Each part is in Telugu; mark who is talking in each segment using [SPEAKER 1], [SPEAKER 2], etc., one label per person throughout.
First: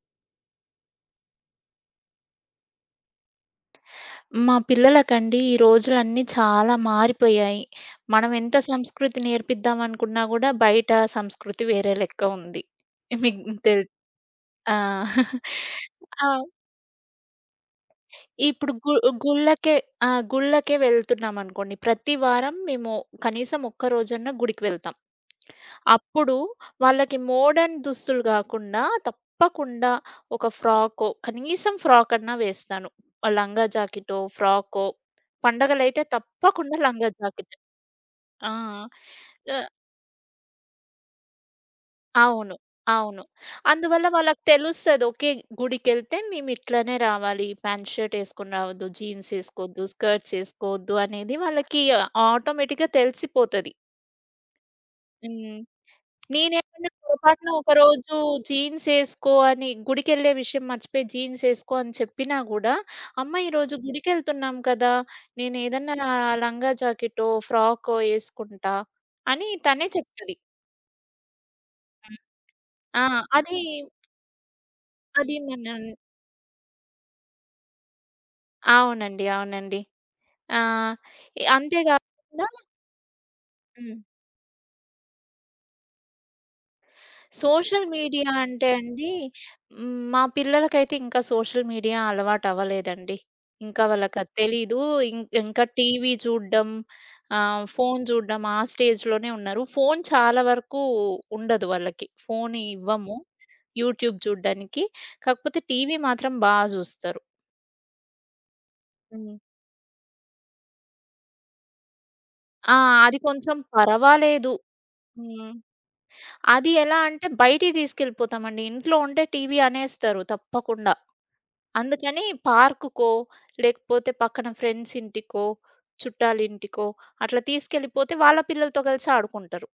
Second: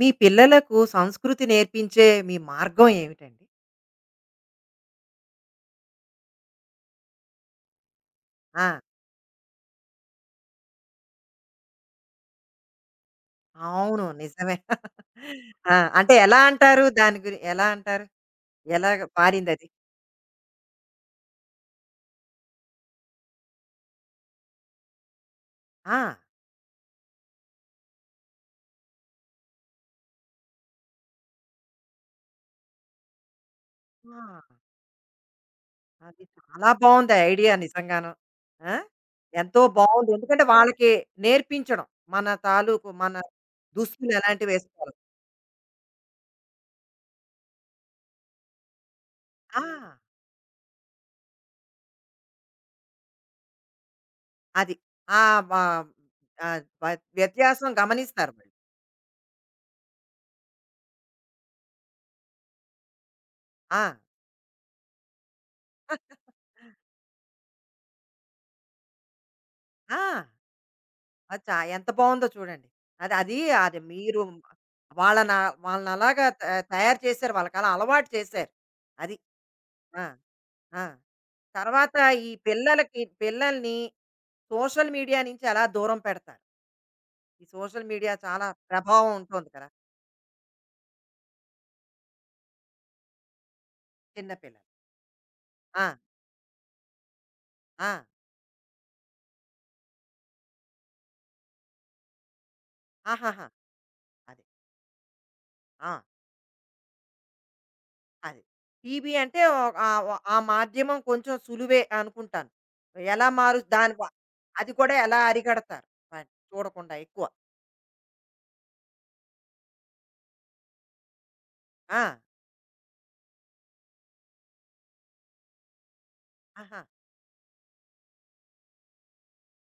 [SPEAKER 1] మీ పిల్లలకు సంస్కృతి నేర్పించే మీ మార్గం ఏమిటండి?
[SPEAKER 2] మా పిల్లలకండి ఈ రోజులన్నీ చాలా మారిపోయాయి. మనం ఎంత
[SPEAKER 1] ఆ!
[SPEAKER 2] సంస్కృతి నేర్పిద్దాం అనుకున్నా గూడా బయట సంస్కృతి వేరే లెక్క ఉంది. మీకు తెల్
[SPEAKER 1] అవును. నిజమే.
[SPEAKER 2] ఆ!
[SPEAKER 1] ఆ! అంటే
[SPEAKER 2] ఆ!
[SPEAKER 1] ఎలా అంటారు? దాని గురి ఎలా అంటారు?
[SPEAKER 2] ఇప్పుడు గు
[SPEAKER 1] ఎలాగ మారిందది?
[SPEAKER 2] గుళ్ళకే ఆ! గుళ్ళకే వెళ్తున్నామనుకోండి. ప్రతి వారం మేము కనీసం ఒక్కరోజన్నా గుడికి వెళ్తాం.
[SPEAKER 1] ఆ!
[SPEAKER 2] అప్పుడు వాళ్ళకి మోడర్న్ దుస్తులు గాకుండా తప్పకుండా ఒక ఫ్రాకో, కనీసం ఫ్రాకన్నా వేస్తాను. ఆ లంగా
[SPEAKER 1] ఆ!
[SPEAKER 2] జాకెటో, ఫ్రాకో పండగలైతే
[SPEAKER 1] అది చాలా
[SPEAKER 2] తప్పకుండా లంగా
[SPEAKER 1] బావుంది ఐడియా
[SPEAKER 2] జాకెట్.
[SPEAKER 1] నిజంగాను.
[SPEAKER 2] ఆ!
[SPEAKER 1] ఆ! ఎంతో
[SPEAKER 2] ఆహ్,
[SPEAKER 1] బావుంది. ఎందుకంటే వాళ్ళకి నేర్పించడం. మన
[SPEAKER 2] అవును.
[SPEAKER 1] తాలూకు మన
[SPEAKER 2] అవును. అందువల్ల
[SPEAKER 1] దుస్తులు
[SPEAKER 2] వాళ్ళకి
[SPEAKER 1] ఎలాంటివి వేసుకోవాలి.
[SPEAKER 2] తెలుస్తది. ఓకే. గుడికెళ్తే మేము ఇట్లనే రావాలి. ప్యాంట్ షర్ట్ ఏసుకొని రావద్దు. జీన్స్
[SPEAKER 1] ఆ!
[SPEAKER 2] ఏసుకోవద్దు. స్కర్ట్స్ ఏసుకోవద్దు అనేది వాళ్ళకి ఆటోమేటిక్‌గా తెలిసిపోతది.
[SPEAKER 1] అది. ఆ! వ
[SPEAKER 2] హ్మ్.
[SPEAKER 1] ఆహ్, వ
[SPEAKER 2] నేనేమన్నా పొరపాటున
[SPEAKER 1] వ్యత్యాసం
[SPEAKER 2] ఒకరోజు
[SPEAKER 1] గమనిస్తారు వాళ్ళు.
[SPEAKER 2] జీన్స్ ఏసుకో అని గుడికెళ్ళే విషయం మర్చిపోయి జీన్స్ ఏసుకో అని చెప్పినా గూడా, అమ్మ ఈరోజు
[SPEAKER 1] ఆ!
[SPEAKER 2] గుడికెళ్తున్నాం కదా! నేనేదన్నా లంగా జాకెట్టో, ఫ్రాకో ఏసుకుంటా అని తనే
[SPEAKER 1] ఆ!
[SPEAKER 2] చెప్తది.
[SPEAKER 1] అది ఎంత
[SPEAKER 2] హ్మ్.
[SPEAKER 1] బావుందో చూడండి.
[SPEAKER 2] ఆ!
[SPEAKER 1] అది అది
[SPEAKER 2] అది
[SPEAKER 1] అది మీరు వాళ్ళన
[SPEAKER 2] అది మనం
[SPEAKER 1] వాళ్ళనలాగా తయారు చేశారు. వాళ్ళకలా అలవాటు చేశారు. అది.
[SPEAKER 2] అవునండి. అవునండి.
[SPEAKER 1] ఆ!
[SPEAKER 2] ఆ!
[SPEAKER 1] ఆ!
[SPEAKER 2] ఎ అంతే
[SPEAKER 1] తర్వాత ఈ
[SPEAKER 2] గాకుండా
[SPEAKER 1] పిల్లలకి పిల్లల్ని
[SPEAKER 2] హ్మ్.
[SPEAKER 1] సోషల్ మీడియా నుంచి ఎలా దూరం పెడతారు? ఈ సోషల్
[SPEAKER 2] సోషల్
[SPEAKER 1] మీడియా
[SPEAKER 2] మీడియా
[SPEAKER 1] చాలా
[SPEAKER 2] అంటే అండి,
[SPEAKER 1] ప్రభావం ఉంటుంది కదా!
[SPEAKER 2] మా పిల్లలకైతే ఇంకా సోషల్ మీడియా అలవాటవ్వలేదండి. ఇంకా
[SPEAKER 1] చిన్న
[SPEAKER 2] వాళ్ళకది
[SPEAKER 1] పిల్లలు.
[SPEAKER 2] తెలీదు. ఇంకా
[SPEAKER 1] ఆ!
[SPEAKER 2] టీవీ చూడ్డం,
[SPEAKER 1] ఆ!
[SPEAKER 2] ఫోను చూడ్డం ఆ స్టేజ్‌లోనే ఉన్నారు. ఫోను చాలా వరకు ఉండదు వాళ్ళకి. ఫోను ఇవ్వము
[SPEAKER 1] ఆహాహా!
[SPEAKER 2] యూట్యూబ్
[SPEAKER 1] అది.
[SPEAKER 2] చూడ్డానికి. కాకపోతే
[SPEAKER 1] ఆ!
[SPEAKER 2] టీవీ మాత్రం బా చూస్తారు.
[SPEAKER 1] అది. టీవీ
[SPEAKER 2] హ్మ్.
[SPEAKER 1] అంటే ఒక్ ఆహ్, ఒ ఆ మాధ్యమం కొంచెం సులువే అనుకుంటాను.
[SPEAKER 2] ఆ! అది
[SPEAKER 1] ఎలా
[SPEAKER 2] కొంచెం
[SPEAKER 1] మారు దాని వ
[SPEAKER 2] పర్వాలేదు.
[SPEAKER 1] అది కూడా ఎలా
[SPEAKER 2] హ్మ్.
[SPEAKER 1] అరిగడతారు? వాటిని
[SPEAKER 2] అది
[SPEAKER 1] చూడకుండా
[SPEAKER 2] ఎలా
[SPEAKER 1] ఎక్కువ.
[SPEAKER 2] అంటే బయటికి తీసుకెళ్ళిపోతామండి. ఇంట్లో ఉంటే టీవీ అనేస్తారు తప్పకుండా.
[SPEAKER 1] ఆ!
[SPEAKER 2] అందుకని పార్కుకో, లేకపోతే పక్కన ఫ్రెండ్స్ ఇంటికో,
[SPEAKER 1] ఆహా!
[SPEAKER 2] చుట్టాలింటికో అట్లా తీసుకెళ్ళిపోతే వాళ్ళ పిల్లలతో కలిసి ఆడుకుంటారు.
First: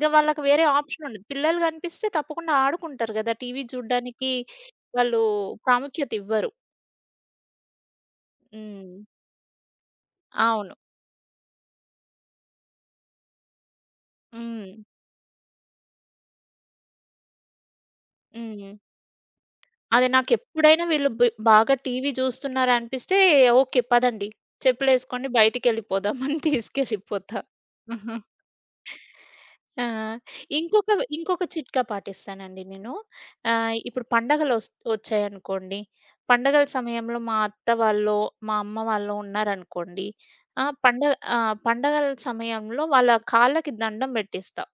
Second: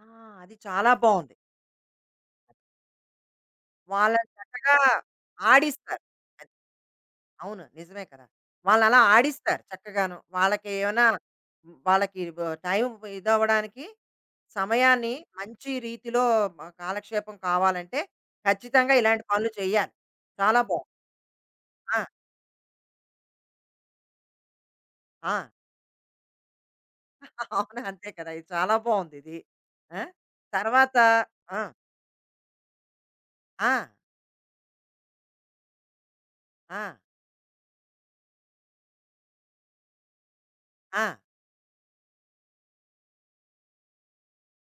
[SPEAKER 1] ఆ!
[SPEAKER 2] వాళ్ళకి
[SPEAKER 1] అది
[SPEAKER 2] వేరే
[SPEAKER 1] చాలా
[SPEAKER 2] ఆప్షన్ ఉండదు.
[SPEAKER 1] బావుంది.
[SPEAKER 2] పిల్లలు కనిపిస్తే తప్పకుండా ఆడుకుంటారు గదా! టీవీ
[SPEAKER 1] వాళ్ళని
[SPEAKER 2] చూడ్డానికి
[SPEAKER 1] చక్కగా
[SPEAKER 2] వాళ్ళు
[SPEAKER 1] ఆడిస్తారు.
[SPEAKER 2] ప్రాముఖ్యత ఇవ్వరు.
[SPEAKER 1] అది. అవును. నిజమే కదా!
[SPEAKER 2] హ్మ్.
[SPEAKER 1] వాళ్ళనలా ఆడిస్తారు చక్కగాను. వాళ్ళకి
[SPEAKER 2] అవును.
[SPEAKER 1] ఏమైనా మ్, వాళ్ళకి బ టైం ఇదవ్వడానికి
[SPEAKER 2] హ్మ్.
[SPEAKER 1] సమయాన్ని మంచి రీతిలో కాలక్షేపం కావాలంటే
[SPEAKER 2] హ్మ్.
[SPEAKER 1] ఖచ్చితంగా ఇలాంటి పనులు చేయాలి.
[SPEAKER 2] అదే
[SPEAKER 1] చాలా
[SPEAKER 2] నాకెప్పుడైనా
[SPEAKER 1] బావుంది.
[SPEAKER 2] వీళ్ళు బి బాగా
[SPEAKER 1] ఆ!
[SPEAKER 2] టీవీ చూస్తున్నారనిపిస్తే ఓకే. పదండి చెప్పులేసుకోండి
[SPEAKER 1] ఆ!
[SPEAKER 2] బయటికెళ్ళిపోదాం అని తీసుకెళ్ళిపోతా.
[SPEAKER 1] అవును. అంతే కదా! ఇది చాలా బావుందిది.
[SPEAKER 2] ఆ!
[SPEAKER 1] ఆ!
[SPEAKER 2] ఇంకొక
[SPEAKER 1] తర్వాత
[SPEAKER 2] ఇంకొక
[SPEAKER 1] ఆ!
[SPEAKER 2] చిట్కా పాటిస్తానండి నేను.
[SPEAKER 1] ఆ!
[SPEAKER 2] ఇప్పుడు పండగలొస్ వచ్చాయనుకోండి, పండగల
[SPEAKER 1] ఆ!
[SPEAKER 2] సమయంలో మా అత్త వాళ్ళో, మా అమ్మ వాళ్ళో ఉన్నారనుకోండి,
[SPEAKER 1] ఆ!
[SPEAKER 2] పండగల సమయంలో వాళ్ళ కాళ్ళకి దండం పెట్టిస్తా.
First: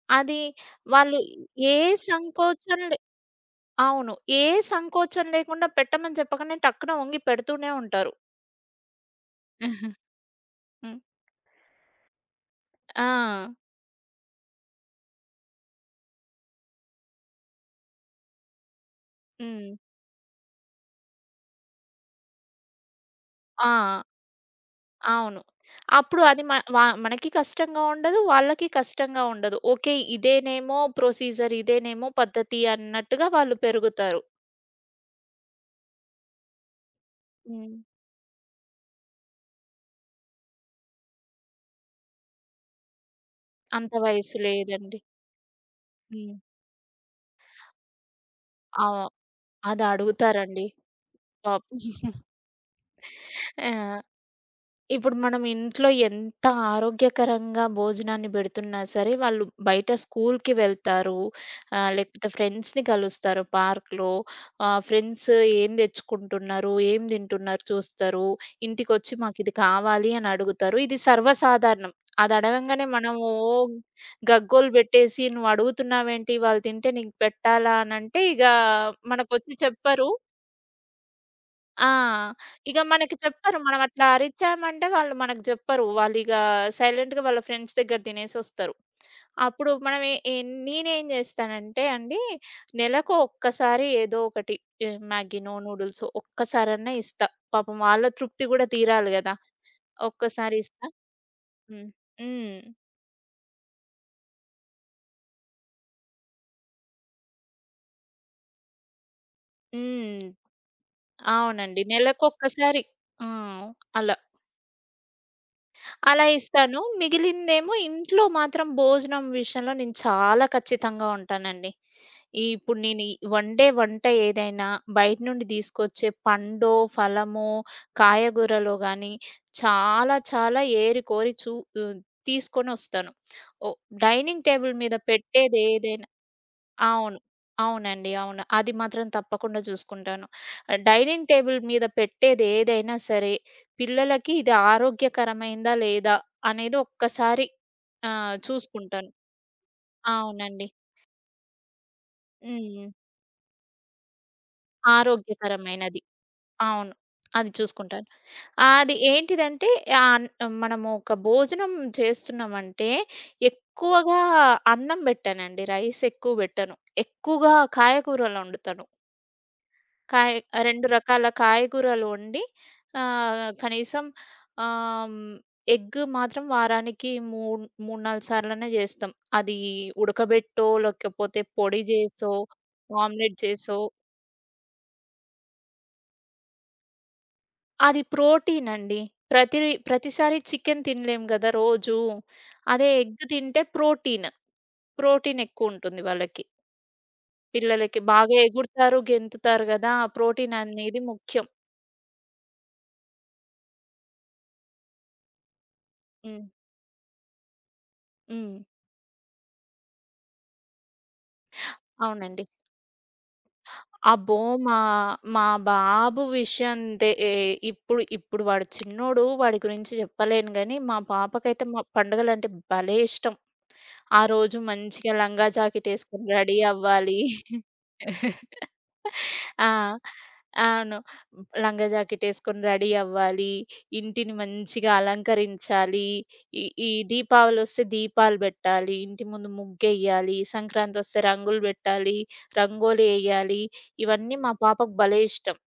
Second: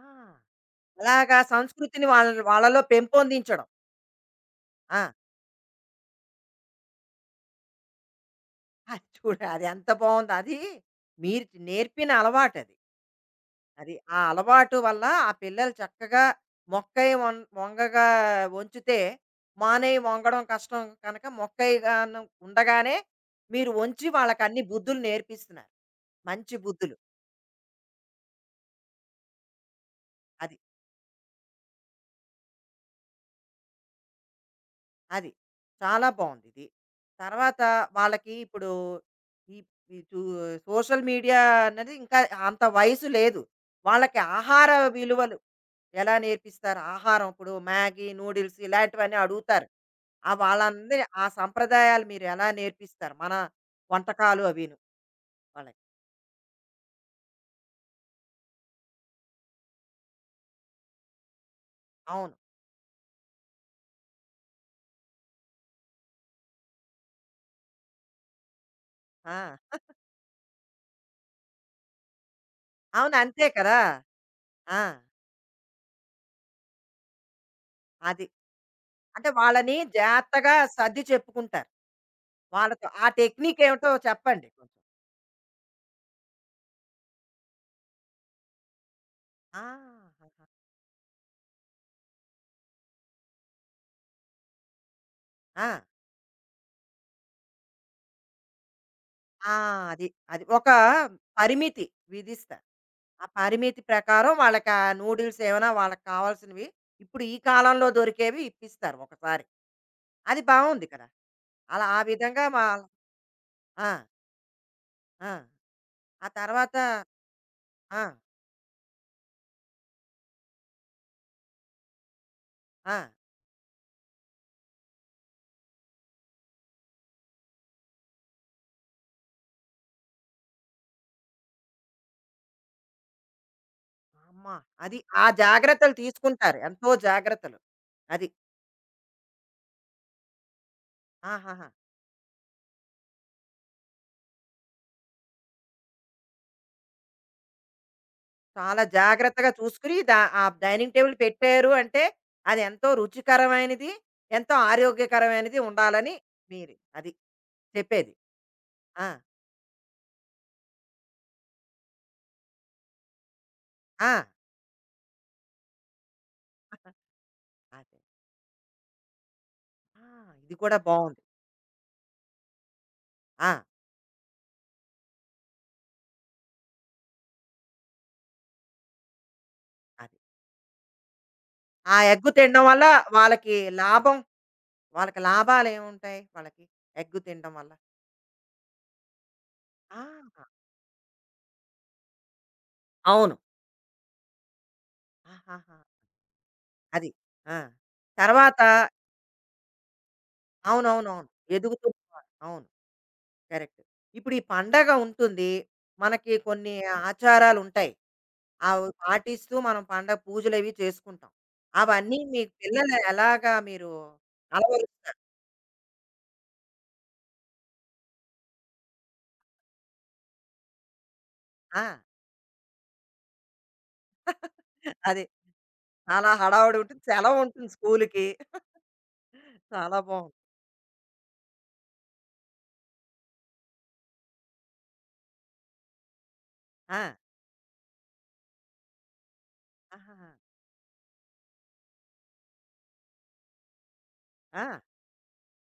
[SPEAKER 1] ఆ!
[SPEAKER 2] అది వాళ్ళు
[SPEAKER 1] అలాగా
[SPEAKER 2] ఏ
[SPEAKER 1] సంస్కృతిని
[SPEAKER 2] సంకోచం
[SPEAKER 1] వాళ్ళలో
[SPEAKER 2] లే
[SPEAKER 1] పెంపొందించడం.
[SPEAKER 2] అవును. ఏ
[SPEAKER 1] ఆ!
[SPEAKER 2] సంకోచం లేకుండా పెట్టమని చెప్పకనే టక్కున వంగి పెడుతూనే ఉంటారు.
[SPEAKER 1] అది చూడు అది ఎంత
[SPEAKER 2] ఆహా!
[SPEAKER 1] బావుందో. అది
[SPEAKER 2] హ్మ్.
[SPEAKER 1] మీరు నేర్పిన అలవాటది. అది.
[SPEAKER 2] ఆ!
[SPEAKER 1] అది ఆ అలవాటు వల్ల ఆ పిల్లలు చక్కగా మొక్కై వం వంగగా వంచితే
[SPEAKER 2] హ్మ్.
[SPEAKER 1] మానేయి వంగడం కష్టం కనుక మొక్కైగాను ఉండగానే మీరు
[SPEAKER 2] ఆ!
[SPEAKER 1] వంచి వాళ్ళకన్ని బుద్ధులు
[SPEAKER 2] అవును.
[SPEAKER 1] నేర్పిస్తున్నారు.
[SPEAKER 2] అప్పుడు అది మ
[SPEAKER 1] మంచి
[SPEAKER 2] వ
[SPEAKER 1] బుద్ధులు.
[SPEAKER 2] మనకి కష్టంగా ఉండదు. వాళ్ళకి కష్టంగా ఉండదు. ఓకే.
[SPEAKER 1] అది.
[SPEAKER 2] ఇదేనేమో ప్రొసీజర్, ఇదేనేమో పద్ధతి అన్నట్టుగా వాళ్ళు పెరుగుతారు.
[SPEAKER 1] అది. చాలా బావుందిది. తర్వాత
[SPEAKER 2] హ్మ్.
[SPEAKER 1] వాళ్ళకి ఇప్పుడు ఈ ఈ చూ సోషల్ మీడియా అన్నది ఇంకా అంత వయసు లేదు.
[SPEAKER 2] అంత
[SPEAKER 1] వాళ్ళకి
[SPEAKER 2] వయసు
[SPEAKER 1] ఆహార
[SPEAKER 2] లేదండి.
[SPEAKER 1] విలువలు ఎలా
[SPEAKER 2] హ్మ్.
[SPEAKER 1] నేర్పిస్తారు? ఆహారం ఇప్పుడు మ్యాగీ, నూడిల్స్
[SPEAKER 2] ఆ!
[SPEAKER 1] ఇలాంటివన్నీ అడుగుతారు.
[SPEAKER 2] అది
[SPEAKER 1] ఆ
[SPEAKER 2] అడుగుతారండి.
[SPEAKER 1] వాళ్ళందరి ఆ
[SPEAKER 2] పాపం.
[SPEAKER 1] సంప్రదాయాలు మీరు ఎలా నేర్పిస్తారు? మన
[SPEAKER 2] ఆ!
[SPEAKER 1] వంటకాలు అవిను
[SPEAKER 2] ఇప్పుడు మనం
[SPEAKER 1] వాళ్ళకి.
[SPEAKER 2] ఇంట్లో ఎంత ఆరోగ్యకరంగా భోజనాన్ని బెడుతున్నా సరే, వాళ్ళు బయట స్కూల్‌కి వెళ్తారు. లేకపోతే
[SPEAKER 1] అవును.
[SPEAKER 2] ఫ్రెండ్స్‌ని కలుస్తారు పార్క్‌లో. ఫ్రెండ్స్ ఏం తెచ్చుకుంటున్నారు, ఏం తింటున్నారు చూస్తారు. ఇంటికొచ్చి మాకిది
[SPEAKER 1] ఆ!
[SPEAKER 2] కావాలి అని అడుగుతారు. ఇది సర్వసాధారణం. అది అడగంగానే మనం
[SPEAKER 1] అవును.
[SPEAKER 2] ఓ
[SPEAKER 1] అంతే కదా!
[SPEAKER 2] గగ్గోలు
[SPEAKER 1] ఆ!
[SPEAKER 2] బెట్టేసి, "నువ్వు అడుగుతున్నావేంటి? వాళ్ళు తింటే నీకు పెట్టాలా?" అనంటే
[SPEAKER 1] అది.
[SPEAKER 2] ఇగా
[SPEAKER 1] అంటే
[SPEAKER 2] మనకొచ్చి
[SPEAKER 1] వాళ్ళని
[SPEAKER 2] చెప్పరు.
[SPEAKER 1] జాగ్రత్తగా సర్ది చెప్పుకుంటారు.
[SPEAKER 2] ఆ! ఇక
[SPEAKER 1] వాళ్ళతో ఆ
[SPEAKER 2] మనకి చెప్పరు.
[SPEAKER 1] టెక్నిక్
[SPEAKER 2] మనం
[SPEAKER 1] ఏమిటో
[SPEAKER 2] అట్లా
[SPEAKER 1] చెప్పండి కొంచెం.
[SPEAKER 2] అరిచామంటే వాళ్ళు మనకు జెప్పరు. వాళ్ళిగ సైలెంట్‌గా వాళ్ళ ఫ్రెండ్స్ దగ్గర తినేసొస్తారు.
[SPEAKER 1] ఆ!
[SPEAKER 2] అప్పుడు మనం ఎ ఎ నేనేం జేస్తానంటే అండి, నెలకు ఒక్కసారి ఏదో ఒకటి మ్యాగీనో,
[SPEAKER 1] ఆ!
[SPEAKER 2] నూడిల్సో ఒక్కసారన్నా ఇస్తా. పాపం వాళ్ళ తృప్తి గూడా తీరాలి గదా!
[SPEAKER 1] ఆ! అది. అది.
[SPEAKER 2] ఒక్కసారి
[SPEAKER 1] ఒక
[SPEAKER 2] ఇస్తా.
[SPEAKER 1] పరిమితి
[SPEAKER 2] హ్మ్. హ్మ్.
[SPEAKER 1] విధిస్తారు. ఆ పరిమితి ప్రకారం వాళ్ళకి ఆ నూడిల్స్ ఏమైనా వాళ్ళకి కావాల్సినవి ఇప్పుడు ఈ కాలంలో దొరికేవి ఇప్పిస్తారు ఒకసారి.
[SPEAKER 2] హ్మ్.
[SPEAKER 1] అది బావుంది కదా!
[SPEAKER 2] అవునండి.
[SPEAKER 1] అలా ఆ విధంగా మా
[SPEAKER 2] నెలకొక్కసారి. ఆ!
[SPEAKER 1] ఆ!
[SPEAKER 2] అలా.
[SPEAKER 1] ఆ!
[SPEAKER 2] అలా
[SPEAKER 1] ఆ తర్వాత
[SPEAKER 2] ఇస్తాను. మిగిలిందేమో
[SPEAKER 1] ఆ!
[SPEAKER 2] ఇంట్లో మాత్రం భోజనం విషయంలో నేను చాలా ఖచ్చితంగా ఉంటానండి. ఇప్పుడు
[SPEAKER 1] ఆ!
[SPEAKER 2] నేను ఈ వండే వంట ఏదైనా బయట నుండి తీసుకొచ్చే పండో, ఫలమో, కాయగూరలో గాని చాలా చాలా ఏరి కోరి చూ ఆహ్, తీసుకొనొస్తాను. ఓ డైనింగ్
[SPEAKER 1] అమ్మ!
[SPEAKER 2] టేబుల్ మీద
[SPEAKER 1] అది ఆ జాగ్రత్తలు
[SPEAKER 2] పెట్టేదేదైనా
[SPEAKER 1] తీసుకుంటారు. ఎంతో
[SPEAKER 2] అవును.
[SPEAKER 1] జాగ్రత్తలు.
[SPEAKER 2] అవునండి.
[SPEAKER 1] అది.
[SPEAKER 2] అవును. అది మాత్రం తప్పకుండా చూసుకుంటాను. డైనింగ్ టేబుల్
[SPEAKER 1] ఆహాహా!
[SPEAKER 2] మీద పెట్టేదేదైనా సరే, పిల్లలకి ఇది ఆరోగ్యకరమైందా లేదా అనేది ఒక్కసారి
[SPEAKER 1] చాలా
[SPEAKER 2] చూసుకుంటాను.
[SPEAKER 1] జాగ్రత్తగా చూసుకుని ఆ
[SPEAKER 2] అవునండి.
[SPEAKER 1] డైనింగ్ టేబుల్ పెట్టారు అంటే అది
[SPEAKER 2] హ్మ్.
[SPEAKER 1] ఎంతో రుచికరమైనది, ఎంతో ఆరోగ్యకరమైనది
[SPEAKER 2] ఆరోగ్యకరమైనది.
[SPEAKER 1] ఉండాలని మీరు
[SPEAKER 2] అవును.
[SPEAKER 1] అది
[SPEAKER 2] అది చూసుకుంటాను.
[SPEAKER 1] చెప్పేది.
[SPEAKER 2] అది
[SPEAKER 1] ఆ!
[SPEAKER 2] ఏంటిదంటే ఆహ్, మనము ఒక భోజనం చేస్తున్నామంటే
[SPEAKER 1] ఆ!
[SPEAKER 2] ఎక్కువగా అన్నం పెట్టనండి. రైస్ ఎక్కువ పెట్టను. ఎక్కువగా
[SPEAKER 1] అదే.
[SPEAKER 2] కాయగూరలొండుతాను.
[SPEAKER 1] ఆ!
[SPEAKER 2] కాయ
[SPEAKER 1] ఇది కూడా
[SPEAKER 2] 2
[SPEAKER 1] బావుంది.
[SPEAKER 2] రకాల కాయగూరలు వండి ఆహ్,
[SPEAKER 1] ఆ!
[SPEAKER 2] కనీసం ఆహ్, హ్మ్, ఎగ్ మాత్రం వారానికి మూడ్ 3, 4 సార్లన్నా జేస్తాం. అది
[SPEAKER 1] అది.
[SPEAKER 2] ఉడకబెట్టో, లేకపోతే పొడి
[SPEAKER 1] ఆ ఎగ్గు
[SPEAKER 2] జేసో,
[SPEAKER 1] తినడం వల్ల
[SPEAKER 2] ఆమ్లెట్
[SPEAKER 1] వాళ్ళకి
[SPEAKER 2] చేసో
[SPEAKER 1] లాభం వాళ్ళకి లాభాలేముంటాయి వాళ్ళకి ఎగ్గు తినడం వల్ల?
[SPEAKER 2] అది ప్రోటీన్ అండి. ప్రతి
[SPEAKER 1] ఆ!
[SPEAKER 2] ప్రతిసారి చికెన్ తినలేం గదా! రోజు. అదే ఎగ్
[SPEAKER 1] అవును.
[SPEAKER 2] తింటే ప్రోటీన్. ప్రోటీన్
[SPEAKER 1] ఆహాహా!
[SPEAKER 2] ఎక్కువుంటుంది వాళ్ళకి.
[SPEAKER 1] అది. ఆ!
[SPEAKER 2] పిల్లలకి బాగా
[SPEAKER 1] తర్వాత
[SPEAKER 2] ఎగురుతారు, గెంతుతారు గదా! ప్రోటీన్ అనేది
[SPEAKER 1] అవునవునవును.
[SPEAKER 2] ముఖ్యం.
[SPEAKER 1] ఎదుగుతున్న అవును. కరెక్ట్. ఇప్పుడు ఈ పండగ ఉంటుంది. మనకి
[SPEAKER 2] హ్మ్.
[SPEAKER 1] కొన్ని ఆచారాలు ఉంటాయి.
[SPEAKER 2] హ్మ్.
[SPEAKER 1] అవి పాటిస్తూ మనం పండగ పూజలవి చేసుకుంటాం. అవన్నీ మీ
[SPEAKER 2] అవునండి.
[SPEAKER 1] పిల్లలు ఎలాగా మీరు
[SPEAKER 2] అబ్బో! మా
[SPEAKER 1] అలవరు
[SPEAKER 2] మా బాబు విషయందే ఏ ఇప్పుడు ఇప్పుడు వాడు చిన్నోడు. వాడి గురించి చెప్పలేను గానీ, మా పాపకైతే
[SPEAKER 1] ఆ!
[SPEAKER 2] మా పండుగలంటే భలే ఇష్టం. ఆ రోజు మంచిగా
[SPEAKER 1] అదే.
[SPEAKER 2] లంగా జాకెట్ ఏసుకొని
[SPEAKER 1] చాలా
[SPEAKER 2] రెడీ
[SPEAKER 1] హడావుడి ఉంటుంది.
[SPEAKER 2] అవ్వాలి.
[SPEAKER 1] సెలవు ఉంటుంది స్కూలుకి.
[SPEAKER 2] ఆ!
[SPEAKER 1] చాలా బావుంది.
[SPEAKER 2] అవును. లంగా జాకెట్ ఏసుకొని రెడీ అవ్వాలి. ఇంటిని మంచిగా అలంకరించాలి. ఈ ఈ
[SPEAKER 1] ఆ!
[SPEAKER 2] దీపావళొస్తే దీపాలు బెట్టాలి. ఇంటి ముందు
[SPEAKER 1] ఆహాహా!
[SPEAKER 2] ముగ్గెయ్యాలి. సంక్రాంతొస్తే రంగులు బెట్టాలి. రంగోలి ఎయ్యాలి. ఇవన్నీ మా
[SPEAKER 1] ఆ!
[SPEAKER 2] పాపకు భలే ఇష్టం.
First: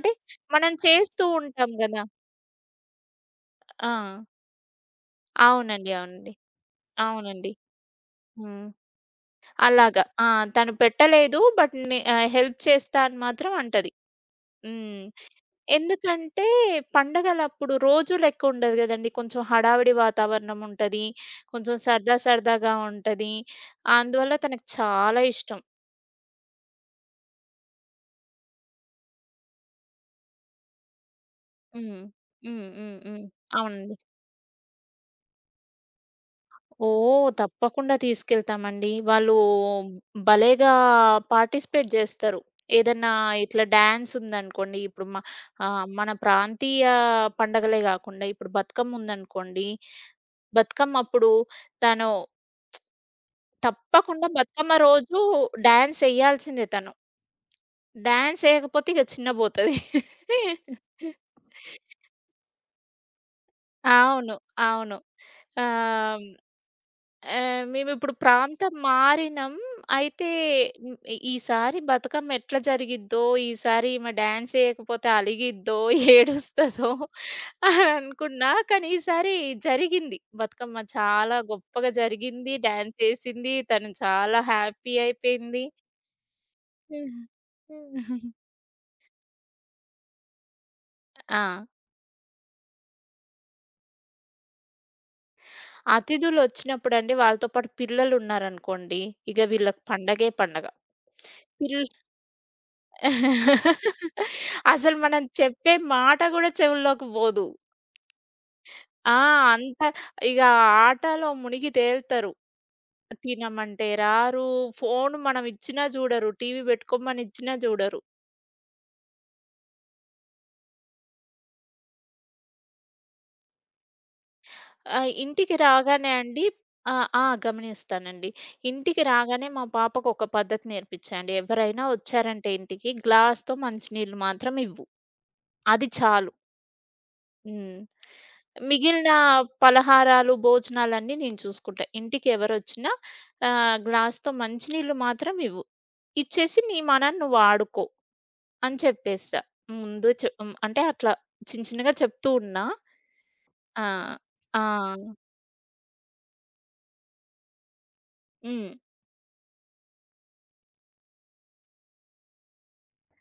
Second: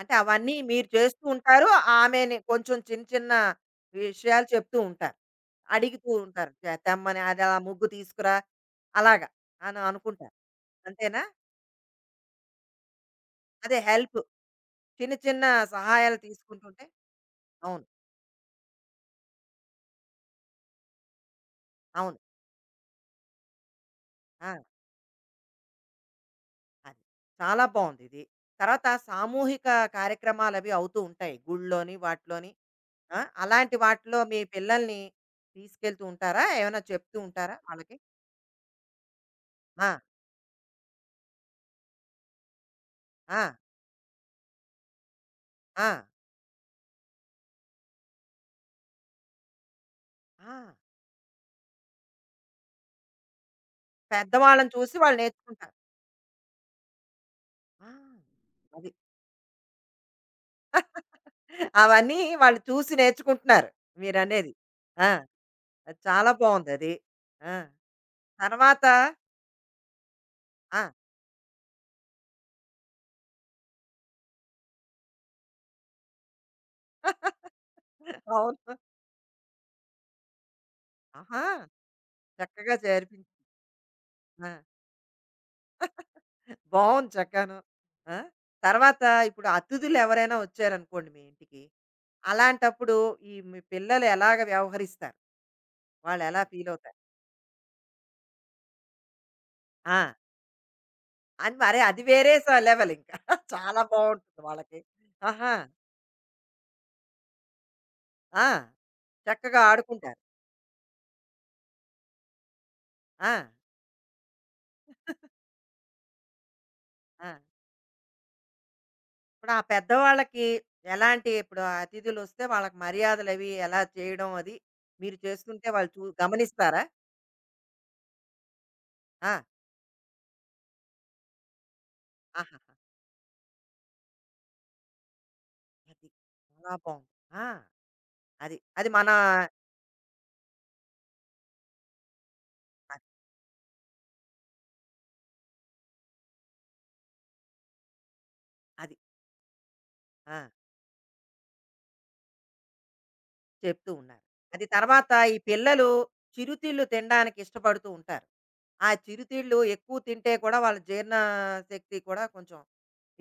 [SPEAKER 1] అంటే అవన్నీ
[SPEAKER 2] మనం
[SPEAKER 1] మీరు చేస్తూ
[SPEAKER 2] చేస్తూ
[SPEAKER 1] ఉంటారు.
[SPEAKER 2] ఉంటాం గదా!
[SPEAKER 1] ఆమెని కొంచెం చిన్న చిన్న
[SPEAKER 2] ఆ!
[SPEAKER 1] విషయాలు చెప్తూ ఉంటారు.
[SPEAKER 2] అవునండి.
[SPEAKER 1] అడుగుతూ
[SPEAKER 2] అవునండి.
[SPEAKER 1] ఉంటారు. తెమ్మని అది
[SPEAKER 2] అవునండి.
[SPEAKER 1] ఆ ముగ్గు తీసుకురా
[SPEAKER 2] హ్మ్.
[SPEAKER 1] అలాగా అని
[SPEAKER 2] అలాగా. ఆ!
[SPEAKER 1] అనుకుంటారు.
[SPEAKER 2] తను
[SPEAKER 1] అంతేనా?
[SPEAKER 2] పెట్టలేదు. బట్ నే హెల్ప్ చేస్తా అని మాత్రం
[SPEAKER 1] అదే
[SPEAKER 2] అంటది.
[SPEAKER 1] హెల్ప్.
[SPEAKER 2] హ్మ్.
[SPEAKER 1] చిన్న చిన్న సహాయాలు
[SPEAKER 2] ఎందుకంటే
[SPEAKER 1] తీసుకుంటుంటే
[SPEAKER 2] పండగలప్పుడు
[SPEAKER 1] అవును.
[SPEAKER 2] రోజు లెక్క ఉండదు గదండీ. కొంచెం హడావిడి వాతావరణం ఉంటది. కొంచెం
[SPEAKER 1] అవును.
[SPEAKER 2] సరదా సరదాగా ఉంటది. అందువల్ల
[SPEAKER 1] ఆ!
[SPEAKER 2] తనకు చాలా ఇష్టం.
[SPEAKER 1] అది. చాలా బావుందిది. తర్వాత సామూహిక కార్యక్రమాలవి అవుతూ ఉంటాయి. గుడిలోని,
[SPEAKER 2] హ్మ్.
[SPEAKER 1] వాటిలోని.
[SPEAKER 2] హ్మ్. హ్మ్.
[SPEAKER 1] ఆ!
[SPEAKER 2] హ్మ్.
[SPEAKER 1] అలాంటి
[SPEAKER 2] అవునండి.
[SPEAKER 1] వాటిలో మీ పిల్లల్ని తీసుకెళ్తూ ఉంటారా? ఏమైనా చెప్తూ
[SPEAKER 2] ఓహ్!
[SPEAKER 1] ఉంటారా
[SPEAKER 2] తప్పకుండా
[SPEAKER 1] వాళ్ళకి?
[SPEAKER 2] తీసుకెళ్తామండి. వాళ్ళు
[SPEAKER 1] ఆ!
[SPEAKER 2] భలేగా పార్టిసిపేట్ జేస్తారు. ఏదన్నా
[SPEAKER 1] ఆ!
[SPEAKER 2] ఇట్లా డాన్స్ ఉందనుకోండి,
[SPEAKER 1] ఆ!
[SPEAKER 2] మన ప్రాంతీయ పండగలే గాకుండా ఇప్పుడు బతుకమ్మ ఉందనుకోండి,
[SPEAKER 1] ఆ!
[SPEAKER 2] బతుకమ్మప్పుడు తను తప్పకుండా
[SPEAKER 1] పెద్దవాళ్ళని
[SPEAKER 2] బతుకమ్మ
[SPEAKER 1] చూసి వాళ్ళు
[SPEAKER 2] రోజు
[SPEAKER 1] నేర్చుకుంటారు.
[SPEAKER 2] డాన్స్ ఎయ్యాల్సిందే తను.
[SPEAKER 1] ఆ!
[SPEAKER 2] డాన్స్ ఎయకపోతే
[SPEAKER 1] అది.
[SPEAKER 2] ఇగ చిన్నబోతది.
[SPEAKER 1] అవన్నీ వాళ్ళు చూసి నేర్చుకుంటున్నారు.
[SPEAKER 2] అవును.
[SPEAKER 1] మీరనేది.
[SPEAKER 2] అవును.
[SPEAKER 1] ఆ! అది
[SPEAKER 2] ఆహ్,
[SPEAKER 1] చాలా బావుందది. ఆ!
[SPEAKER 2] ఆహ్, మేమిప్పుడు ప్రాంతం
[SPEAKER 1] తర్వాత
[SPEAKER 2] మారినాం. అయితే
[SPEAKER 1] ఆ!
[SPEAKER 2] ఈసారి బతుకమ్మ ఎట్లా జరిగిద్దో, ఈసారి ఈమె డాన్స్ ఎయకపోతే అలిగిద్దో, ఏడుస్తదో అని అనుకున్నా.
[SPEAKER 1] అవును.
[SPEAKER 2] కానీ ఈసారి జరిగింది. బతుకమ్మ చాలా
[SPEAKER 1] ఆహా!
[SPEAKER 2] గొప్పగా జరిగింది.
[SPEAKER 1] చక్కగా
[SPEAKER 2] డాన్స్
[SPEAKER 1] చేర్పించి
[SPEAKER 2] ఎసింది. తను చాలా
[SPEAKER 1] ఆ!
[SPEAKER 2] హ్యాపీ అయిపోయింది.
[SPEAKER 1] బావుంది
[SPEAKER 2] హ్మ్.
[SPEAKER 1] చక్కగాను. ఆ!
[SPEAKER 2] హ్మ్.
[SPEAKER 1] తర్వాత ఇప్పుడు అతిథులెవరైనా వచ్చారనుకోండి మీ
[SPEAKER 2] ఆ!
[SPEAKER 1] ఇంటికి, అలాంటప్పుడు ఈ మీ పిల్లలు ఎలాగ వ్యవహరిస్తారు? వాళ్ళెలా ఫీలవుతారు?
[SPEAKER 2] అతిథులొచ్చినప్పుడండి వాళ్ళతో పాటు పిల్లలున్నారనుకోండి, ఇగ వీళ్ళకి
[SPEAKER 1] ఆ!
[SPEAKER 2] పండగే పండగ.
[SPEAKER 1] అది మరి
[SPEAKER 2] పిల్
[SPEAKER 1] అది వేరే లెవెలింకా. చాలా బావుంటుంది వాళ్ళకి.
[SPEAKER 2] అసలు మనం
[SPEAKER 1] ఆహా!
[SPEAKER 2] చెప్పే మాట గూడా చెవుల్లోకి పోదు.
[SPEAKER 1] ఆ!
[SPEAKER 2] ఆ!
[SPEAKER 1] చక్కగా
[SPEAKER 2] అంత
[SPEAKER 1] ఆడుకుంటారు.
[SPEAKER 2] ఇగ ఆటలో మునిగి తేలుతరు.
[SPEAKER 1] ఆ!
[SPEAKER 2] తినమంటే రారు, ఫోను మనం ఇచ్చినా జూడరు, టీవీ పెట్టుకోమని
[SPEAKER 1] ఆ!
[SPEAKER 2] ఇచ్చినా జూడరు.
[SPEAKER 1] ఇప్పుడు ఆ పెద్దవాళ్ళకి ఎలాంటి ఇప్పుడు అతిథులొస్తే వాళ్ళకి మర్యాదలవి ఎలా చేయడం అది మీరు
[SPEAKER 2] ఇంటికి
[SPEAKER 1] చేస్తుంటే వాళ్ళు
[SPEAKER 2] రాగానే అండి
[SPEAKER 1] గమనిస్తారా?
[SPEAKER 2] ఆ! ఆ! గమనిస్తానండి. ఇంటికి
[SPEAKER 1] ఆ!
[SPEAKER 2] రాగానే మా పాపకు ఒక పద్ధతి నేర్పించా అండి. ఎవరైనా వచ్చారంటే
[SPEAKER 1] ఆహాహా!
[SPEAKER 2] ఇంటికి గ్లాస్‌తో మంచినీళ్ళు మాత్రం ఇవ్వు. అది
[SPEAKER 1] అది.
[SPEAKER 2] చాలు.
[SPEAKER 1] చాలా బావుంది. ఆ!
[SPEAKER 2] హ్మ్.
[SPEAKER 1] అది. అది మన
[SPEAKER 2] మిగిలిన పలహారాలు, భోజనాలన్నీ నేను చూసుకుంటా. ఇంటికెవరొచ్చినా
[SPEAKER 1] అది.
[SPEAKER 2] గ్లాస్‌తో మంచినీళ్ళు మాత్రం ఇవ్వు. ఇచ్చేసి నీ మనాన నువ్వు ఆడుకో అని
[SPEAKER 1] అది.
[SPEAKER 2] చెప్పేస్తా. ముందు చె
[SPEAKER 1] ఆ!
[SPEAKER 2] హ్మ్. అంటే అట్లా చిన్న చిన్నగా చెప్తూ ఉన్నా. ఆ!
[SPEAKER 1] చెప్తూ ఉన్నారు.
[SPEAKER 2] ఆ!
[SPEAKER 1] అది తర్వాత ఈ పిల్లలు చిరుతిళ్ళు తినడానికి ఇష్టపడుతూ ఉంటారు.
[SPEAKER 2] హ్మ్.
[SPEAKER 1] ఆ చిరుతిళ్ళు ఎక్కువ తింటే కూడా వాళ్ళ జీర్ణ శక్తి కూడా కొంచెం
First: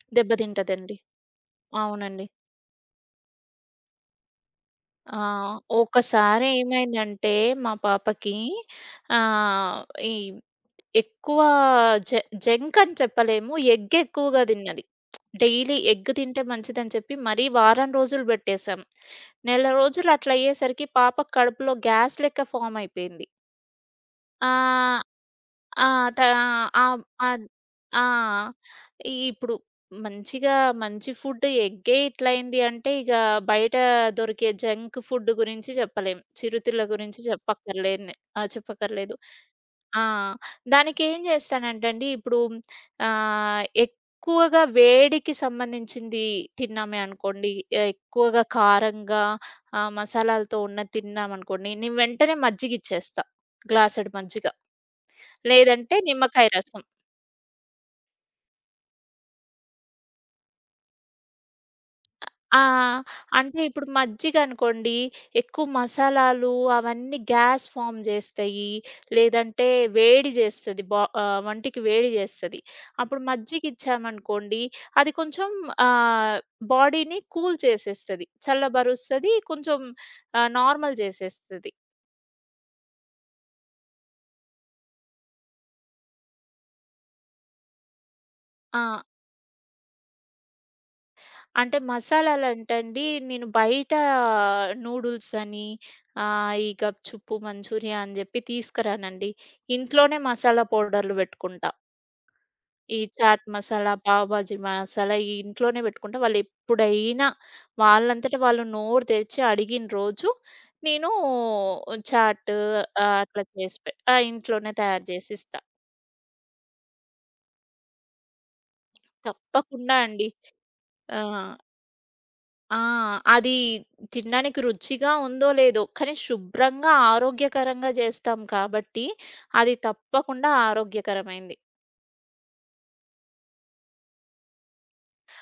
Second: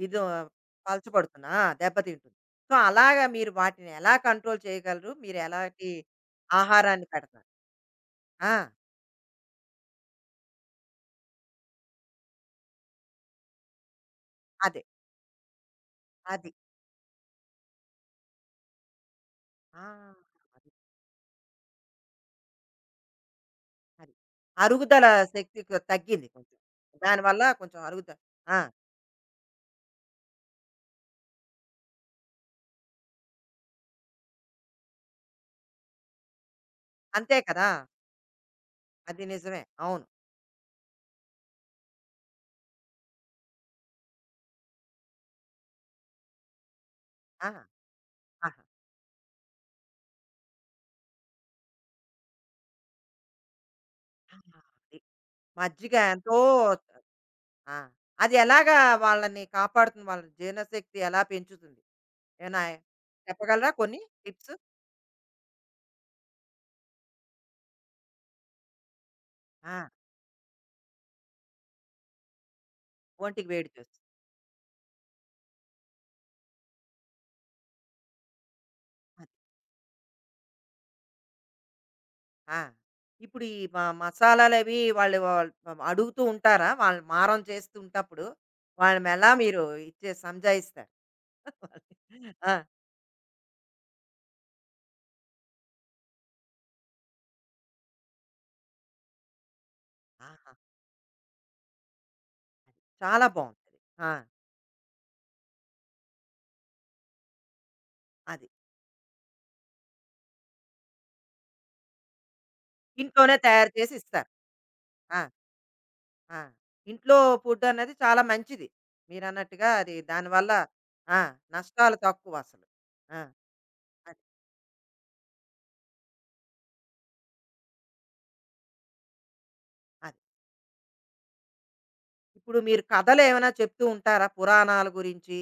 [SPEAKER 1] ఇది
[SPEAKER 2] దెబ్బతింటదండి.
[SPEAKER 1] పలచబడుతుంది. ఆ!
[SPEAKER 2] అవునండి.
[SPEAKER 1] దెబ్బతింటుంది. సో, అలాగా మీరు వాటిని ఎలా కంట్రోల్ చేయగలరు?
[SPEAKER 2] ఆ!
[SPEAKER 1] మీరు ఎలాంటి
[SPEAKER 2] ఒకసారి
[SPEAKER 1] ఆహారాన్ని
[SPEAKER 2] ఏమైందంటే
[SPEAKER 1] పెడతారు?
[SPEAKER 2] మా పాపకి
[SPEAKER 1] ఆ!
[SPEAKER 2] ఆహ్, ఈ ఎక్కువ జ జంక్ అని చెప్పలేము. ఎగ్ ఎక్కువగా
[SPEAKER 1] అదే.
[SPEAKER 2] తిన్నది. డైలీ ఎగ్ తింటే
[SPEAKER 1] అది.
[SPEAKER 2] మంచిదని చెప్పి మరీ వారం రోజులు పెట్టేసాం. నెల
[SPEAKER 1] ఆ!
[SPEAKER 2] రోజులు అట్లా
[SPEAKER 1] అది.
[SPEAKER 2] అయ్యేసరికి పాప కడుపులో గ్యాస్ లెక్క ఫార్మ్ అయిపోయింది.
[SPEAKER 1] అది.
[SPEAKER 2] ఆహ్,
[SPEAKER 1] అరుగుదల శక్తి
[SPEAKER 2] ఆ! త
[SPEAKER 1] తగ్గింది కొంచెం.
[SPEAKER 2] ఆహ్,
[SPEAKER 1] దానివల్ల
[SPEAKER 2] అద్
[SPEAKER 1] కొంచెం
[SPEAKER 2] ఆ!
[SPEAKER 1] అరుగుదల ఆ!
[SPEAKER 2] ఇప్పుడు మంచిగా మంచి ఫుడ్ ఎగ్గే ఇట్లయింది అంటే ఇగ బయట దొరికే జంక్ ఫుడ్ గురించి చెప్పలేం. చిరుతిళ్ళ గురించి
[SPEAKER 1] అంతే కదా!
[SPEAKER 2] చెప్పక్కర్లేని ఆ! చెప్పక్కర్లేదు.
[SPEAKER 1] అది నిజమే.
[SPEAKER 2] ఆ!
[SPEAKER 1] అవును.
[SPEAKER 2] దానికేం చేస్తానంటే అండి, ఇప్పుడు ఎక్కువగా వేడికి సంబంధించింది తిన్నామే
[SPEAKER 1] ఆ!
[SPEAKER 2] అనుకోండి, ఎక్కువగా
[SPEAKER 1] ఆహా!
[SPEAKER 2] కారంగా మసాలాలతో ఉన్నది తిన్నామనుకోండి, నేను వెంటనే మజ్జిగిచ్చేస్తా. గ్లాసెడు మజ్జిగ.
[SPEAKER 1] ఆహా! అది. మజ్జిగ
[SPEAKER 2] లేదంటే
[SPEAKER 1] ఎంతో
[SPEAKER 2] నిమ్మకాయ రసం.
[SPEAKER 1] ఆ! అది ఎలాగా వాళ్ళని కాపాడుతుంది? వాళ్ళ జీర్ణశక్తి ఎలా పెంచుతుంది?
[SPEAKER 2] ఆ!
[SPEAKER 1] ఏమైనా
[SPEAKER 2] అంటే
[SPEAKER 1] చెప్పగలరా
[SPEAKER 2] ఇప్పుడు
[SPEAKER 1] కొన్ని టిప్స్?
[SPEAKER 2] మజ్జిగనుకోండి, ఎక్కువ మసాలాలు అవన్నీ గ్యాస్ ఫార్మ్ జేస్తయి. లేదంటే
[SPEAKER 1] ఆ!
[SPEAKER 2] వేడి జేస్తది. బా వంటికి వేడి జేస్తది. అప్పుడు
[SPEAKER 1] ఒంటికి వేడి చేస్తుంది.
[SPEAKER 2] మజ్జిగిచ్చామనుకోండి, అది కొంచెం ఆహ్, బాడీని కూల్ చేసేస్తది.
[SPEAKER 1] అది.
[SPEAKER 2] చల్లబరుస్తది. కొంచెం నార్మల్ జేసేస్తది.
[SPEAKER 1] ఆ! ఇప్పుడు ఈ మసాలాలవి వాళ్ళు వాళ్ అడుగుతూ ఉంటారా? వాళ్ళు మారం చేస్తూ ఉంటప్పుడు
[SPEAKER 2] ఆ!
[SPEAKER 1] వాళ్ళని ఎలా మీరు సంజాయిస్తారు?
[SPEAKER 2] అంటే
[SPEAKER 1] ఆ!
[SPEAKER 2] మసాలాలంటండి, నేను బయట నూడిల్స్ అని, ఈ గప్‌చుప్పు, మంచూరియా అని జెప్పి తీసుకురానండి. ఇంట్లోనే
[SPEAKER 1] ఆ!
[SPEAKER 2] మసాలా పౌడర్‌లు బెట్టుకుంటా.
[SPEAKER 1] అది.
[SPEAKER 2] ఈ
[SPEAKER 1] చాలా
[SPEAKER 2] చాట్
[SPEAKER 1] బావుంటది.
[SPEAKER 2] మసాలా,
[SPEAKER 1] ఆ!
[SPEAKER 2] పావుబాజీ మసాలా ఈ ఇంట్లోనే బెట్టుకుంటా. వాళ్ళెప్పుడైనా వాళ్ళంతట
[SPEAKER 1] అది.
[SPEAKER 2] వాళ్ళు నోరు తెరిచి అడిగిన రోజు, నేను చాట్ ఆహ్,
[SPEAKER 1] ఇంట్లోనే
[SPEAKER 2] అట్లా
[SPEAKER 1] తయారు
[SPEAKER 2] చేసి పె
[SPEAKER 1] చేసి
[SPEAKER 2] ఆ!
[SPEAKER 1] ఇస్తారు.
[SPEAKER 2] ఇంట్లోనే తయారు
[SPEAKER 1] ఆ!
[SPEAKER 2] జేసిస్తా.
[SPEAKER 1] ఆ! ఇంట్లో ఫుడ్ అన్నది చాలా మంచిది. మీరన్నట్టుగా అది
[SPEAKER 2] తప్పకుండా అండి.
[SPEAKER 1] దానివల్ల
[SPEAKER 2] ఆ!
[SPEAKER 1] ఆ! నష్టాలు తక్కువసలు.
[SPEAKER 2] ఆ!
[SPEAKER 1] ఆ!
[SPEAKER 2] అది
[SPEAKER 1] అది.
[SPEAKER 2] తినడానికి రుచిగా ఉందో లేదో, కానీ శుభ్రంగా ఆరోగ్యకరంగా జేస్తాం కాబట్టి, అది
[SPEAKER 1] అది.
[SPEAKER 2] తప్పకుండా ఆరోగ్యకరమైంది.
[SPEAKER 1] ఇప్పుడు మీరు కథలేమైనా చెప్తూ ఉంటారా? పురాణాల గురించి.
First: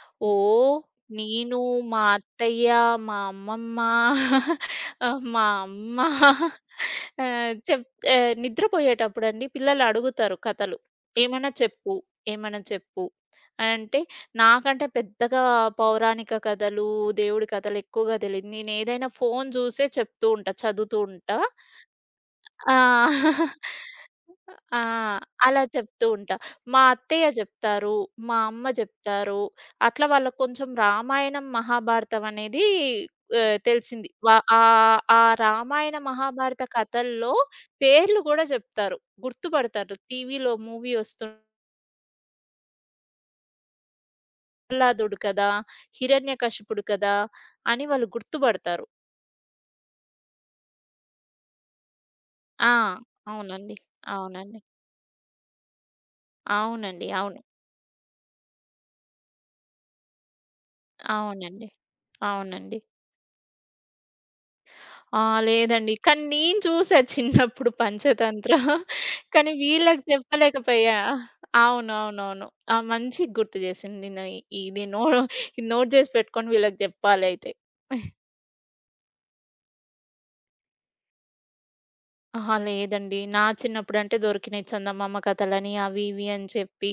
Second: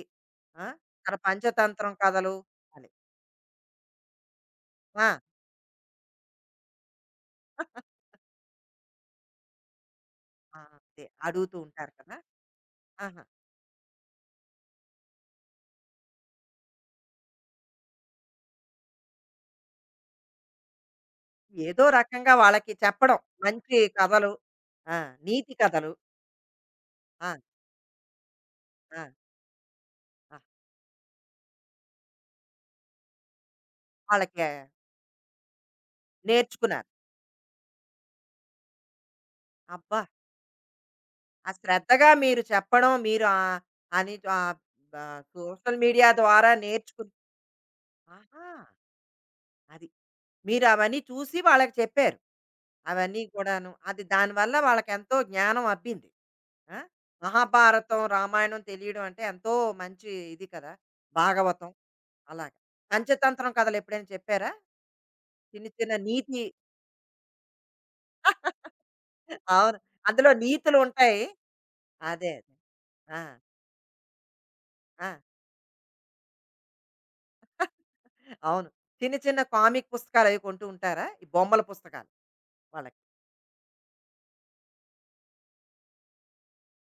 [SPEAKER 1] ఆ!
[SPEAKER 2] ఓహ్!
[SPEAKER 1] మన
[SPEAKER 2] నేను,
[SPEAKER 1] పంచతంత్రం
[SPEAKER 2] మా
[SPEAKER 1] కథలు
[SPEAKER 2] అత్తయ్య,
[SPEAKER 1] అని.
[SPEAKER 2] మా అమ్మమ్మ,
[SPEAKER 1] ఆ!
[SPEAKER 2] మా అమ్మ ఆహ్, చెప్ నిద్రపోయేటప్పుడండి పిల్లలు అడుగుతారు
[SPEAKER 1] ఆ!
[SPEAKER 2] కథలు.
[SPEAKER 1] అదే.
[SPEAKER 2] "ఏమైనా
[SPEAKER 1] అడుగుతూ ఉంటారు
[SPEAKER 2] చెప్పు,
[SPEAKER 1] కదా!
[SPEAKER 2] ఏమైనా చెప్పు"
[SPEAKER 1] ఆహా!
[SPEAKER 2] అనంటే, నాకంటే పెద్దగా పౌరాణిక కథలు, దేవుడి కథలు ఎక్కువగా తెలీదు. నేనేదైనా ఫోను జూసే చెప్తూ ఉంటా, చదువుతూ ఉంటా.
[SPEAKER 1] ఏదో రకంగా వాళ్ళకి
[SPEAKER 2] ఆ!
[SPEAKER 1] చెప్పడం. మంచి కథలు.
[SPEAKER 2] ఆ!
[SPEAKER 1] ఆ! నీతి
[SPEAKER 2] అలా
[SPEAKER 1] కథలు.
[SPEAKER 2] చెప్తూ ఉంటా. మా అత్తయ్య
[SPEAKER 1] ఆ!
[SPEAKER 2] జెప్తారు, మా అమ్మ
[SPEAKER 1] ఆ!
[SPEAKER 2] జెప్తారు. అట్లా వాళ్ళకి
[SPEAKER 1] ఆ!
[SPEAKER 2] కొంచెం రామాయణం, మహాభారతం అనేది తెలిసింది.
[SPEAKER 1] వాళ్ళకి
[SPEAKER 2] ఆ రామాయణ, మహాభారత
[SPEAKER 1] నేర్చుకున్నారు.
[SPEAKER 2] కథల్లో పేర్లు గూడా జెప్తారు. గుర్తుపడతారు.
[SPEAKER 1] అబ్బా!
[SPEAKER 2] టీవీలో మూవీ వస్తు
[SPEAKER 1] ఆ శ్రద్ధగా మీరు చెప్పడం, మీరు ఆహ్, అని ఆహ్, బ
[SPEAKER 2] ప్రహ్లాదుడు కదా!
[SPEAKER 1] సోషల్ మీడియా ద్వారా
[SPEAKER 2] హిరణ్యకశిపుడు
[SPEAKER 1] నేర్చుకుని
[SPEAKER 2] కదా! అని వాళ్ళు
[SPEAKER 1] ఆహా!
[SPEAKER 2] గుర్తుపడతారు.
[SPEAKER 1] అది. మీరు అవన్నీ చూసి వాళ్ళకి చెప్పారు.
[SPEAKER 2] ఆ!
[SPEAKER 1] అవన్నీ కూడాను.
[SPEAKER 2] అవునండి.
[SPEAKER 1] అది దానివల్ల
[SPEAKER 2] అవునండి.
[SPEAKER 1] వాళ్ళకెంతో జ్ఞానం అబ్బింది. ఆ!
[SPEAKER 2] అవునండి. అవును.
[SPEAKER 1] మహాభారతం, రామాయణం తెలియడం అంటే ఎంతో మంచి ఇది కదా!
[SPEAKER 2] అవునండి.
[SPEAKER 1] భాగవతం అలాగా.
[SPEAKER 2] అవునండి.
[SPEAKER 1] పంచతంత్రం కథలు ఎప్పుడైనా చెప్పారా?
[SPEAKER 2] ఆ!
[SPEAKER 1] చిన్న చిన్న
[SPEAKER 2] లేదండి. కానీ
[SPEAKER 1] నీతి
[SPEAKER 2] నేను చూసా చిన్నప్పుడు పంచతంత్ర. కానీ
[SPEAKER 1] అవును.
[SPEAKER 2] వీళ్ళకి
[SPEAKER 1] అందులో
[SPEAKER 2] చెప్పలేకపోయా.
[SPEAKER 1] నీతులుంటాయి. అదే. అదే.
[SPEAKER 2] అవునవునవును. ఆ!
[SPEAKER 1] ఆ!
[SPEAKER 2] మంచిగా గుర్తు చేసింది. నేను ఇది నో
[SPEAKER 1] ఆ!
[SPEAKER 2] ఇది నోట్ చేసి పెట్టుకొని వీళ్ళకి జెప్పాలయితే.
[SPEAKER 1] అవును. చిన్న చిన్న కామిక్ పుస్తకాలవి కొంటూ ఉంటారా? ఈ బొమ్మల పుస్తకాలు
[SPEAKER 2] అహా!
[SPEAKER 1] వాళ్ళకి.
[SPEAKER 2] లేదండి. నా చిన్నప్పుడంటే దొరికినాయి చందమామ కథలని అవి ఇవి అని చెప్పి,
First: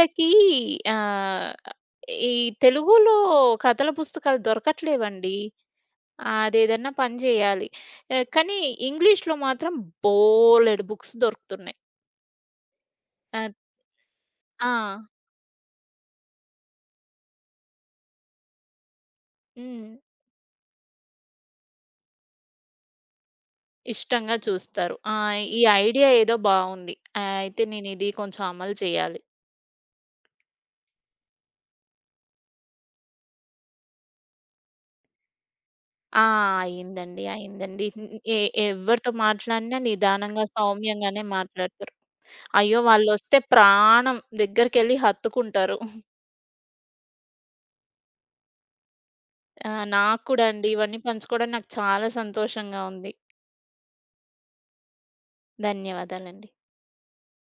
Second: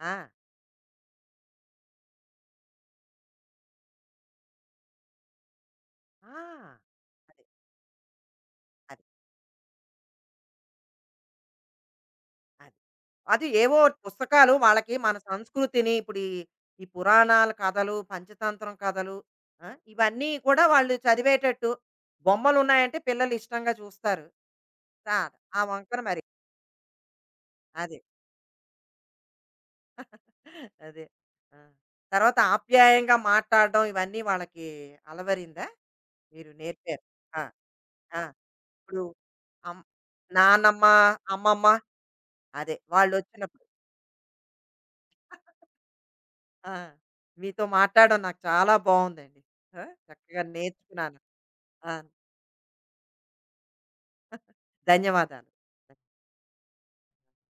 [SPEAKER 1] ఆ!
[SPEAKER 2] ఆహ్, ఈ తెలుగులో కథల పుస్తకాలు దొరకట్లేవండి.
[SPEAKER 1] ఆ!
[SPEAKER 2] అదేదన్నా పని
[SPEAKER 1] అదే.
[SPEAKER 2] జేయాలి. కానీ
[SPEAKER 1] అది.
[SPEAKER 2] ఇంగ్లీష్‌లో మాత్రం బోలెడు బుక్స్ దొరుకుతున్నాయి.
[SPEAKER 1] అది. అది
[SPEAKER 2] అద్
[SPEAKER 1] ఏవో పుస్తకాలు
[SPEAKER 2] ఆ!
[SPEAKER 1] వాళ్ళకి మన సంస్కృతిని ఇప్పుడు ఈ, ఈ పురాణాల కథలు, పంచతంత్రం కథలు ఆ!
[SPEAKER 2] హ్మ్.
[SPEAKER 1] ఇవన్నీ కూడా వాళ్ళు చదివేటట్టు బొమ్మలున్నాయంటే పిల్లలు ఇష్టంగా చూస్తారు.
[SPEAKER 2] ఇష్టంగా చూస్తారు. ఆ!
[SPEAKER 1] ఆ!
[SPEAKER 2] ఈ
[SPEAKER 1] ఆ వంకన
[SPEAKER 2] ఐడియా
[SPEAKER 1] మరి.
[SPEAKER 2] ఏదో బావుంది. అయితే
[SPEAKER 1] అదే.
[SPEAKER 2] నేనిది కొంచెం అమలు చేయాలి.
[SPEAKER 1] అదే. ఆ! తర్వాత ఆప్యాయంగా మాట్లాడడం ఇవన్నీ వాళ్ళకి అలవరిందా?
[SPEAKER 2] ఆ!
[SPEAKER 1] మీరు నేర్పారు.
[SPEAKER 2] అయిందండి.
[SPEAKER 1] ఆ!
[SPEAKER 2] అయిందండి. హ్మ్.
[SPEAKER 1] ఆ!
[SPEAKER 2] ఎ
[SPEAKER 1] ఇప్పుడు
[SPEAKER 2] ఎవరితో మాట్లాడినా
[SPEAKER 1] అమ్
[SPEAKER 2] నిదానంగా,
[SPEAKER 1] నానమ్మ,
[SPEAKER 2] సౌమ్యంగానే
[SPEAKER 1] అమ్మమ్మ
[SPEAKER 2] మాట్లాడతారు.
[SPEAKER 1] అదే
[SPEAKER 2] అయ్యో! వాళ్ళొస్తే
[SPEAKER 1] వాళ్ళొచ్చినప్పుడు.
[SPEAKER 2] ప్రాణం దగ్గరికెళ్లి హత్తుకుంటారు.
[SPEAKER 1] ఆ! మీతో మాట్లాడడం నాకు చాలా బావుందండి.
[SPEAKER 2] ఆ!
[SPEAKER 1] ఆ!
[SPEAKER 2] నాకు
[SPEAKER 1] చక్కగా
[SPEAKER 2] కూడా అండి. ఇవన్నీ
[SPEAKER 1] నేర్చుకున్నాను.
[SPEAKER 2] పంచుకోవడం నాకు
[SPEAKER 1] ఆ!
[SPEAKER 2] చాలా సంతోషంగా ఉంది.
[SPEAKER 1] ధన్యవాదాలు.
[SPEAKER 2] ధన్యవాదాలండి.